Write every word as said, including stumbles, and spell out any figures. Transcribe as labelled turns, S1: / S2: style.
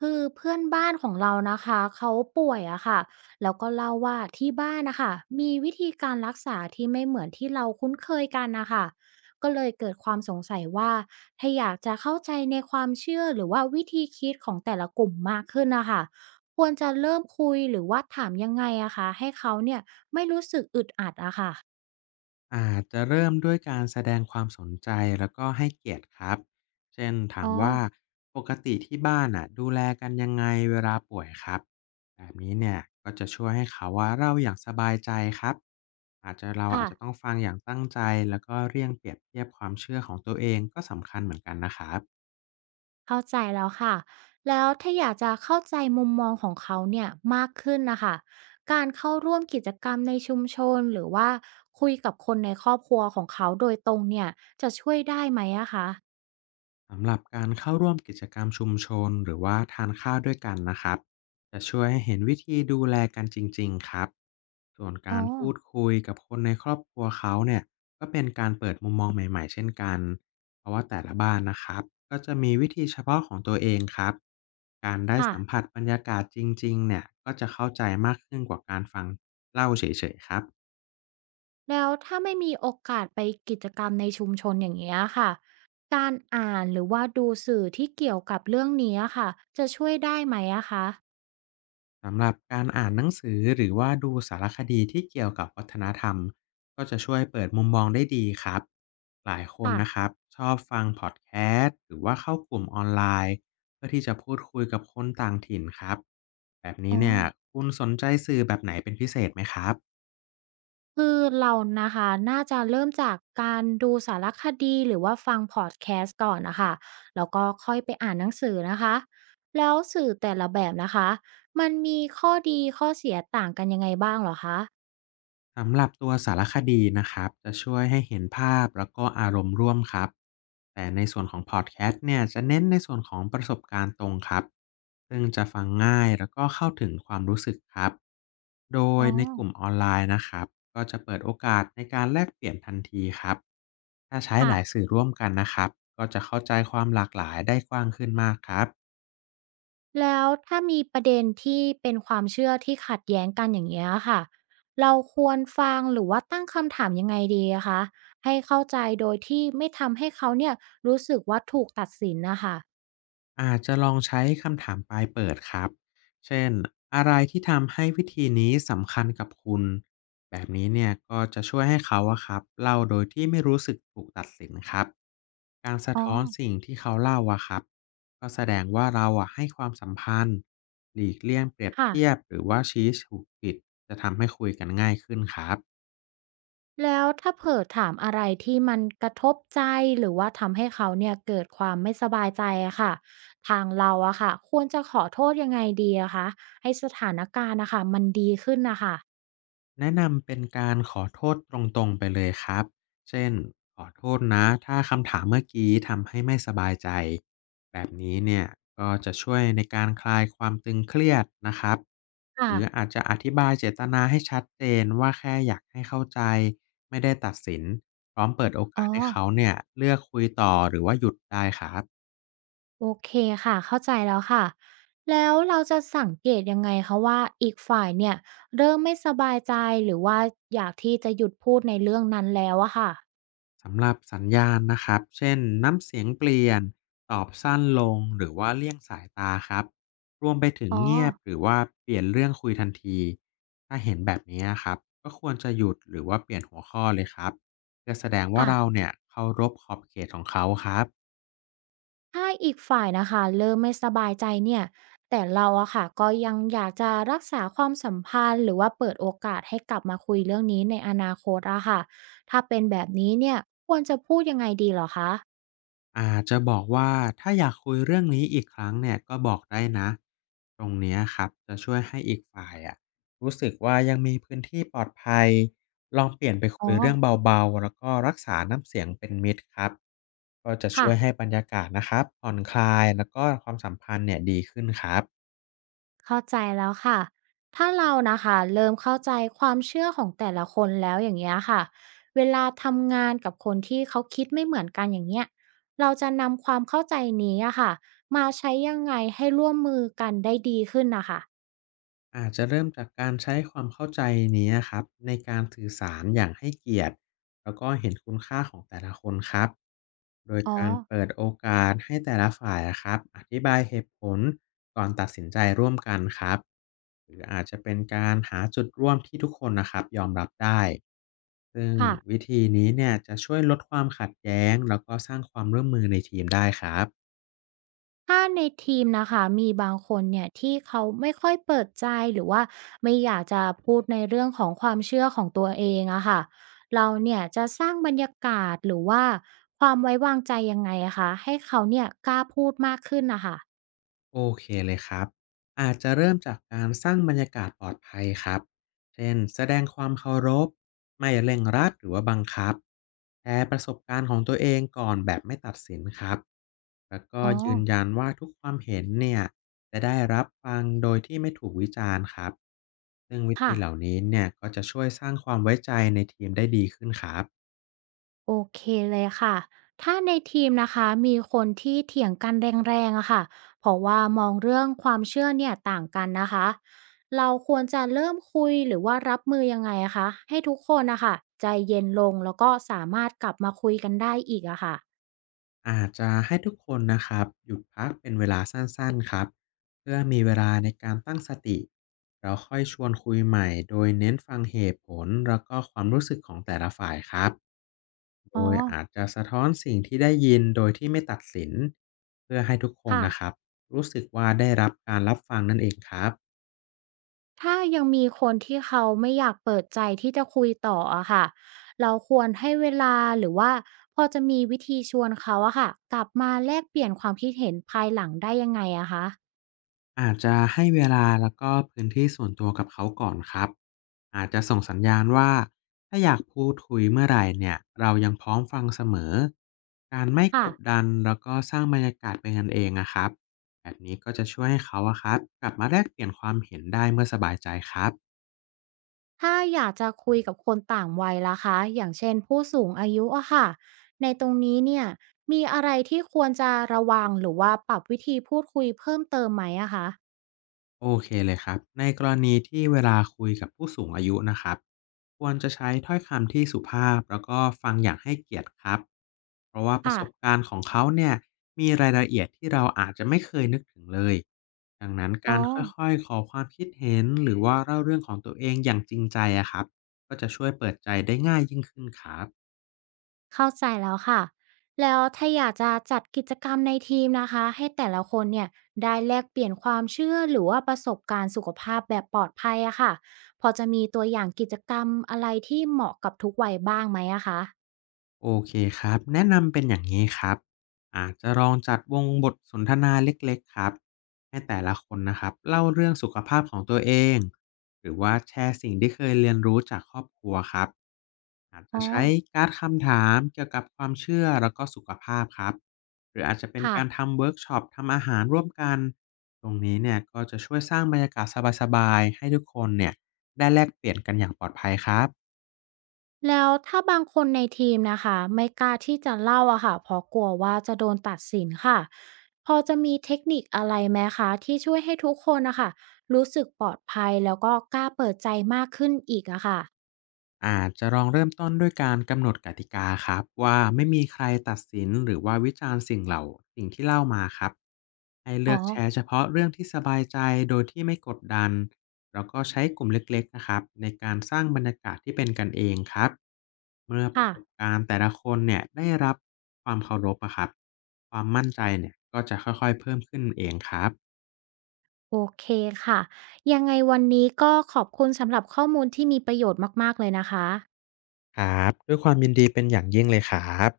S1: คือเพื่อนบ้านของเรานะคะเขาป่วยอะค่ะแล้วก็เล่าว่าที่บ้านนะคะมีวิธีการรักษาที่ไม่เหมือนที่เราคุ้นเคยกันนะคะก็เลยเกิดความสงสัยว่าถ้าอยากจะเข้าใจในความเชื่อหรือว่าวิธีคิดของแต่ละกลุ่มมากขึ้นนะคะควรจะเริ่มคุยหรือว่าถามยังไงอะคะให้เขาเนี่ยไม่รู้สึกอึดอัดอะค่ะ
S2: อาจจะเริ่มด้วยการแสดงความสนใจแล้วก็ให้เกียรติครับเช่นถา
S1: อ๋
S2: ม
S1: อ
S2: ว่าปกติที่บ้านอ่ะดูแลกันยังไงเวลาป่วยครับแบบนี้เนี่ยก็จะช่วยให้เขาว่าเล่าอย่างสบายใจครับอาจจะเราอา
S1: ค่ะ
S2: จจะต้องฟังอย่างตั้งใจแล้วก็เลี่ยงเปรียบเทียบความเชื่อของตัวเองก็สำคัญเหมือนกันนะครับ
S1: เข้าใจแล้วค่ะแล้วถ้าอยากจะเข้าใจมุมมองของเขาเนี่ยมากขึ้นนะคะ การเข้าร่วมกิจกรรมในชุมชนหรือว่าคุยกับคนในครอบครัวของเขาโดยตรงเนี่ยจะช่วยได้ไหมอะคะ
S2: สำหรับการเข้าร่วมกิจกรรมชุมชนหรือว่าทานข้าวด้วยกันนะครับจะช่วยให้เห็นวิธีดูแลกันจริงๆครับส่วน
S1: อ๋
S2: กา
S1: อ
S2: รพูดคุยกับคนในครอบครัวเขาเนี่ยก็เป็นการเปิดมุมมองใหม่ๆเช่นกันเพราะว่าแต่ละบ้านนะครับก็จะมีวิธีเฉพาะของตัวเองครับการได้
S1: ค่ะ
S2: สัมผัสบรรยากาศจริงๆเนี่ยก็จะเข้าใจมากขึ้นกว่าการฟังเล่าเฉยๆครับ
S1: แล้วถ้าไม่มีโอกาสไปกิจกรรมในชุมชนอย่างเงี้ยค่ะ การอ่านหรือว่าดูสื่อที่เกี่ยวกับเรื่องนี้อะค่ะจะช่วยได้ไหมอะคะ
S2: สำหรับการอ่านหนังสือหรือว่าดูสารคดีที่เกี่ยวกับวัฒนธรรมก็จะช่วยเปิดมุมมองได้ดีครับหลายคน
S1: ค่ะ
S2: นะครับชอบฟังพอดแคสต์หรือว่าเข้ากลุ่มออนไลน์เพื่อที่จะพูดคุยกับคนต่างถิ่นครับแบบนี้
S1: อ๋อ
S2: เนี่ยคุณสนใจสื่อแบบไหนเป็นพิเศษไหมครับ
S1: คือเรานะคะน่าจะเริ่มจากการดูสารคดีหรือว่าฟังพอดแคสต์ก่อนนะคะแล้วก็ค่อยไปอ่านหนังสือนะคะแล้วสื่อแต่ละแบบนะคะมันมีข้อดีข้อเสียต่างกันยังไงบ้างเหรอคะ
S2: สำหรับตัวสารคดีนะครับจะช่วยให้เห็นภาพแล้วก็อารมณ์ร่วมครับแต่ในส่วนของพอดแคสต์เนี่ยจะเน้นในส่วนของประสบการณ์ตรงครับซึ่งจะฟังง่ายแล้วก็เข้าถึงความรู้สึกครับโด
S1: อ๋
S2: ย
S1: อ
S2: ในกลุ่มออนไลน์นะครับก็จะเปิดโอกาสในการแลกเปลี่ยนทันทีครับถ้าใช้ห
S1: ค่ะ
S2: ลายสื่อร่วมกันนะครับก็จะเข้าใจความหลากหลายได้กว้างขึ้นมากครับ
S1: แล้วถ้ามีประเด็นที่เป็นความเชื่อที่ขัดแย้งกันอย่างเงี้ยค่ะเราควรฟังหรือว่าตั้งคำถามยังไงดีอะคะให้เข้าใจโดยที่ไม่ทำให้เขาเนี่ยรู้สึกว่าถูกตัดสินนะคะ
S2: อาจจะลองใช้คำถามปลายเปิดครับ เช่น อะไรที่ทำให้วิธีนี้สำคัญกับคุณ แบบนี้เนี่ยก็จะช่วยให้เขาอะครับเล่าโดยที่ไม่รู้สึกถูกตัดสินครับ การสะ
S1: อ๋อ
S2: ท้อนสิ่งที่เขาเล่าอะครับก็แสดงว่าเราอะให้ความสัมพันธ์หลีกเลี่ยงเปรียบ
S1: ค่ะ
S2: เทียบหรือว่าชี้ถูกผิดจะทำให้คุยกันง่ายขึ้นครับ
S1: แล้วถ้าเผลอถามอะไรที่มันกระทบใจหรือว่าทำให้เขาเนี่ยเกิดความไม่สบายใจอะค่ะทางเราอะค่ะควรจะขอโทษยังไงดีอะคะให้สถานการณ์นะค่ะมันดีขึ้นนะคะ
S2: แนะนำเป็นการขอโทษตรงๆไปเลยครับ เช่นขอโทษนะถ้าคำถามเมื่อกี้ทำให้ไม่สบายใจนี้เนี่ยก็จะช่วยในการคลายความตึงเครียดนะครับหรือ
S1: ค่ะ
S2: อาจจะอธิบายเจตนาให้ชัดเจนว่าแค่อยากให้เข้าใจไม่ได้ตัดสินพร้อมเปิดโอ
S1: อ๋
S2: กา
S1: อ
S2: สให้เขาเนี่ยเลือกคุยต่อหรือว่าหยุดได้ครับ
S1: โอเคค่ะเข้าใจแล้วค่ะแล้วเราจะสังเกตยังไงคะว่าอีกฝ่ายเนี่ยเริ่มไม่สบายใจหรือว่าอยากที่จะหยุดพูดในเรื่องนั้นแล้วอะค่ะ
S2: สำหรับสัญญาณนะครับเช่นน้ำเสียงเปลี่ยนตอบสั้นลง หรือว่าเลี่ยงสายตาครับ รวมไปถึง
S1: อ๋อ
S2: เงียบหรือว่าเปลี่ยนเรื่องคุยทันที ถ้าเห็นแบบนี้นะครับก็ควรจะหยุดหรือว่าเปลี่ยนหัวข้อเลยครับเพื่อแสดงว่าเรา
S1: ค่ะ
S2: เนี่ยเคารพขอบเขตของเขาครับ
S1: ถ้าอีกฝ่ายนะคะเริ่มไม่สบายใจเนี่ยแต่เราอะค่ะก็ยังอยากจะรักษาความสัมพันธ์หรือว่าเปิดโอกาสให้กลับมาคุยเรื่องนี้ในอนาคตอะค่ะถ้าเป็นแบบนี้เนี่ยควรจะพูดยังไงดีเหรอคะ
S2: อาจจะบอกว่าถ้าอยากคุยเรื่องนี้อีกครั้งเนี่ยก็บอกได้นะตรงเนี้ยครับจะช่วยให้อีกฝ่ายอะรู้สึกว่ายังมีพื้นที่ปลอดภัยลองเปลี่ยนไป
S1: อ๋
S2: คุ
S1: อ
S2: ยเรื่องเบาๆแล้วก็รักษาน้ำเสียงเป็นมิตรครับก็จะช่
S1: ค่ะ
S2: วยให้บรรยากาศนะครับผ่อนคลายแล้วก็ความสัมพันธ์เนี่ยดีขึ้นครับ
S1: เข้าใจแล้วค่ะถ้าเรานะคะเริ่มเข้าใจความเชื่อของแต่ละคนแล้วอย่างเงี้ยค่ะเวลาทำงานกับคนที่เขาคิดไม่เหมือนกันอย่างเงี้ยเราจะนำความเข้าใจนี้อะค่ะมาใช้ยังไงให้ร่วมมือกันได้ดีขึ้นนะคะ
S2: อาจจะเริ่มจากการใช้ความเข้าใจนี้นะครับในการสื่อสารอย่างให้เกียรติแล้วก็เห็นคุณค่าของแต่ละคนครับโดย
S1: อ๋อ
S2: การเปิดโอกาสให้แต่ละฝ่ายอะครับอธิบายเหตุผลก่อนตัดสินใจร่วมกันครับหรืออาจจะเป็นการหาจุดร่วมที่ทุกคนนะครับยอมรับได้ซึ่ง
S1: ค่ะ
S2: วิธีนี้เนี่ยจะช่วยลดความขัดแย้งแล้วก็สร้างความร่วมมือในทีมได้ครับ
S1: ถ้าในทีมนะคะมีบางคนเนี่ยที่เขาไม่ค่อยเปิดใจหรือว่าไม่อยากจะพูดในเรื่องของความเชื่อของตัวเองอะค่ะเราเนี่ยจะสร้างบรรยากาศหรือว่าความไว้วางใจยังไงอะคะให้เขาเนี่ยกล้าพูดมากขึ้นนะคะ
S2: โอเคเลยครับอาจจะเริ่มจากการสร้างบรรยากาศปลอดภัยครับเช่นแสดงความเคารพไม่เร่งรัดหรือว่าบังคับแชร์ประสบการณ์ของตัวเองก่อนแบบไม่ตัดสินครับแล้วก็
S1: อ๋อ
S2: ยืนยันว่าทุกความเห็นเนี่ยจะได้รับฟังโดยที่ไม่ถูกวิจารณ์ครับซึ่งวิธี
S1: ค่ะ
S2: เหล่านี้เนี่ยก็จะช่วยสร้างความไว้ใจในทีมได้ดีขึ้นครับ
S1: โอเคเลยค่ะถ้าในทีมนะคะมีคนที่เถียงกันแรงๆอะค่ะเพราะว่ามองเรื่องความเชื่อเนี่ยต่างกันนะคะเราควรจะเริ่มคุยหรือว่ารับมือยังไงอะคะให้ทุกคนนะคะใจเย็นลงแล้วก็สามารถกลับมาคุยกันได้อีกอะค่ะ
S2: อาจจะให้ทุกคนนะครับหยุดพักเป็นเวลาสั้นๆครับเพื่อมีเวลาในการตั้งสติแล้วค่อยชวนคุยใหม่โดยเน้นฟังเหตุผลแล้วก็ความรู้สึกของแต่ละฝ่ายครับโด
S1: อ๋อ
S2: ยอาจจะสะท้อนสิ่งที่ได้ยินโดยที่ไม่ตัดสินเพื่อให้ทุกคน
S1: ค่ะ
S2: นะครับรู้สึกว่าได้รับการรับฟังนั่นเองครับ
S1: ถ้ายังมีคนที่เขาไม่อยากเปิดใจที่จะคุยต่ออะค่ะเราควรให้เวลาหรือว่าพอจะมีวิธีชวนเขาอะค่ะกลับมาแลกเปลี่ยนความคิดเห็นภายหลังได้ยังไงอะคะ
S2: อาจจะให้เวลาแล้วก็พื้นที่ส่วนตัวกับเขาก่อนครับอาจจะส่งสัญญาณว่าถ้าอยากพูดคุยเมื่อไหร่เนี่ยเรายังพร้อมฟังเสมอการไม่ก
S1: ค่ะ
S2: ดดันแล้วก็สร้างบรรยากาศเป็นกันเองนะครับแบบนี้ก็จะช่วยให้เขาอะครับกลับมาแลกเปลี่ยนความเห็นได้เมื่อสบายใจครับ
S1: ถ้าอยากจะคุยกับคนต่างวัยล่ะคะอย่างเช่นผู้สูงอายุอะค่ะ ในตรงนี้เนี่ยมีอะไรที่ควรจะระวังหรือว่าปรับวิธีพูดคุยเพิ่มเติมไหมอะคะ
S2: โอเคเลยครับในกรณีที่เวลาคุยกับผู้สูงอายุนะครับควรจะใช้ถ้อยคำที่สุภาพแล้วก็ฟังอย่างให้เกียรติครับเพราะว่าประ
S1: ค่ะ
S2: สบการณ์ของเขาเนี่ยมีรายละเอียดที่เราอาจจะไม่เคยนึกถึงเลยดังนั้น
S1: อ๋อ
S2: การค่อยๆขอความคิดเห็นหรือว่าเล่าเรื่องของตัวเองอย่างจริงใจอะครับก็จะช่วยเปิดใจได้ง่ายยิ่งขึ้นครับ
S1: เข้าใจแล้วค่ะแล้วถ้าอยากจะจัดกิจกรรมในทีมนะคะให้แต่ละคนเนี่ยได้แลกเปลี่ยนความเชื่อหรือว่าประสบการณ์สุขภาพแบบปลอดภัยอะค่ะพอจะมีตัวอย่างกิจกรรมอะไรที่เหมาะกับทุกวัยบ้างไหมอะคะ
S2: โอเคครับแนะนำเป็นอย่างนี้ครับอาจจะลองจัดวงบทสนทนาเล็กๆครับให้แต่ละคนนะครับเล่าเรื่องสุขภาพของตัวเองหรือว่าแชร์สิ่งที่เคยเรียนรู้จากครอบครัวครับอาจจะ
S1: อ๋อ
S2: ใช้การ์ดคำถามเกี่ยวกับความเชื่อแล้วก็สุขภาพครับหรืออาจจะเป็น
S1: ค่ะ
S2: การทำเวิร์กช็อปทำอาหารร่วมกันตรงนี้เนี่ยก็จะช่วยสร้างบรรยากาศสบายๆให้ทุกคนเนี่ยได้แลกเปลี่ยนกันอย่างปลอดภัยครับ
S1: แล้วถ้าบางคนในทีมนะคะไม่กล้าที่จะเล่าอะค่ะเพราะกลัวว่าจะโดนตัดสินค่ะพอจะมีเทคนิคอะไรไหมคะที่ช่วยให้ทุกคนนะคะรู้สึกปลอดภัยแล้วก็กล้าเปิดใจมากขึ้นอีกอะค่ะ
S2: อาจจะลองเริ่มต้นด้วยการกำหนดกติกาครับว่าไม่มีใครตัดสินหรือว่าวิจารณ์สิ่งเหล่าสิ่งที่เล่ามาครับให้เลื
S1: อ๋อ
S2: อกแชร์เฉพาะเรื่องที่สบายใจโดยที่ไม่กดดันแล้วก็ใช้กลุ่มเล็กๆนะครับในการสร้างบรรยากาศที่เป็นกันเองครับเมื่อประ
S1: ค่ะ
S2: สบการณ์แต่ละคนเนี่ยได้รับความเคารพอะครับความมั่นใจเนี่ยก็จะค่อยๆเพิ่มขึ้นเองครับ
S1: โอเคค่ะยังไงวันนี้ก็ขอบคุณสำหรับข้อมูลที่มีประโยชน์มากๆเลยนะคะ
S2: ครับด้วยความยินดีเป็นอย่างยิ่งเลยครับ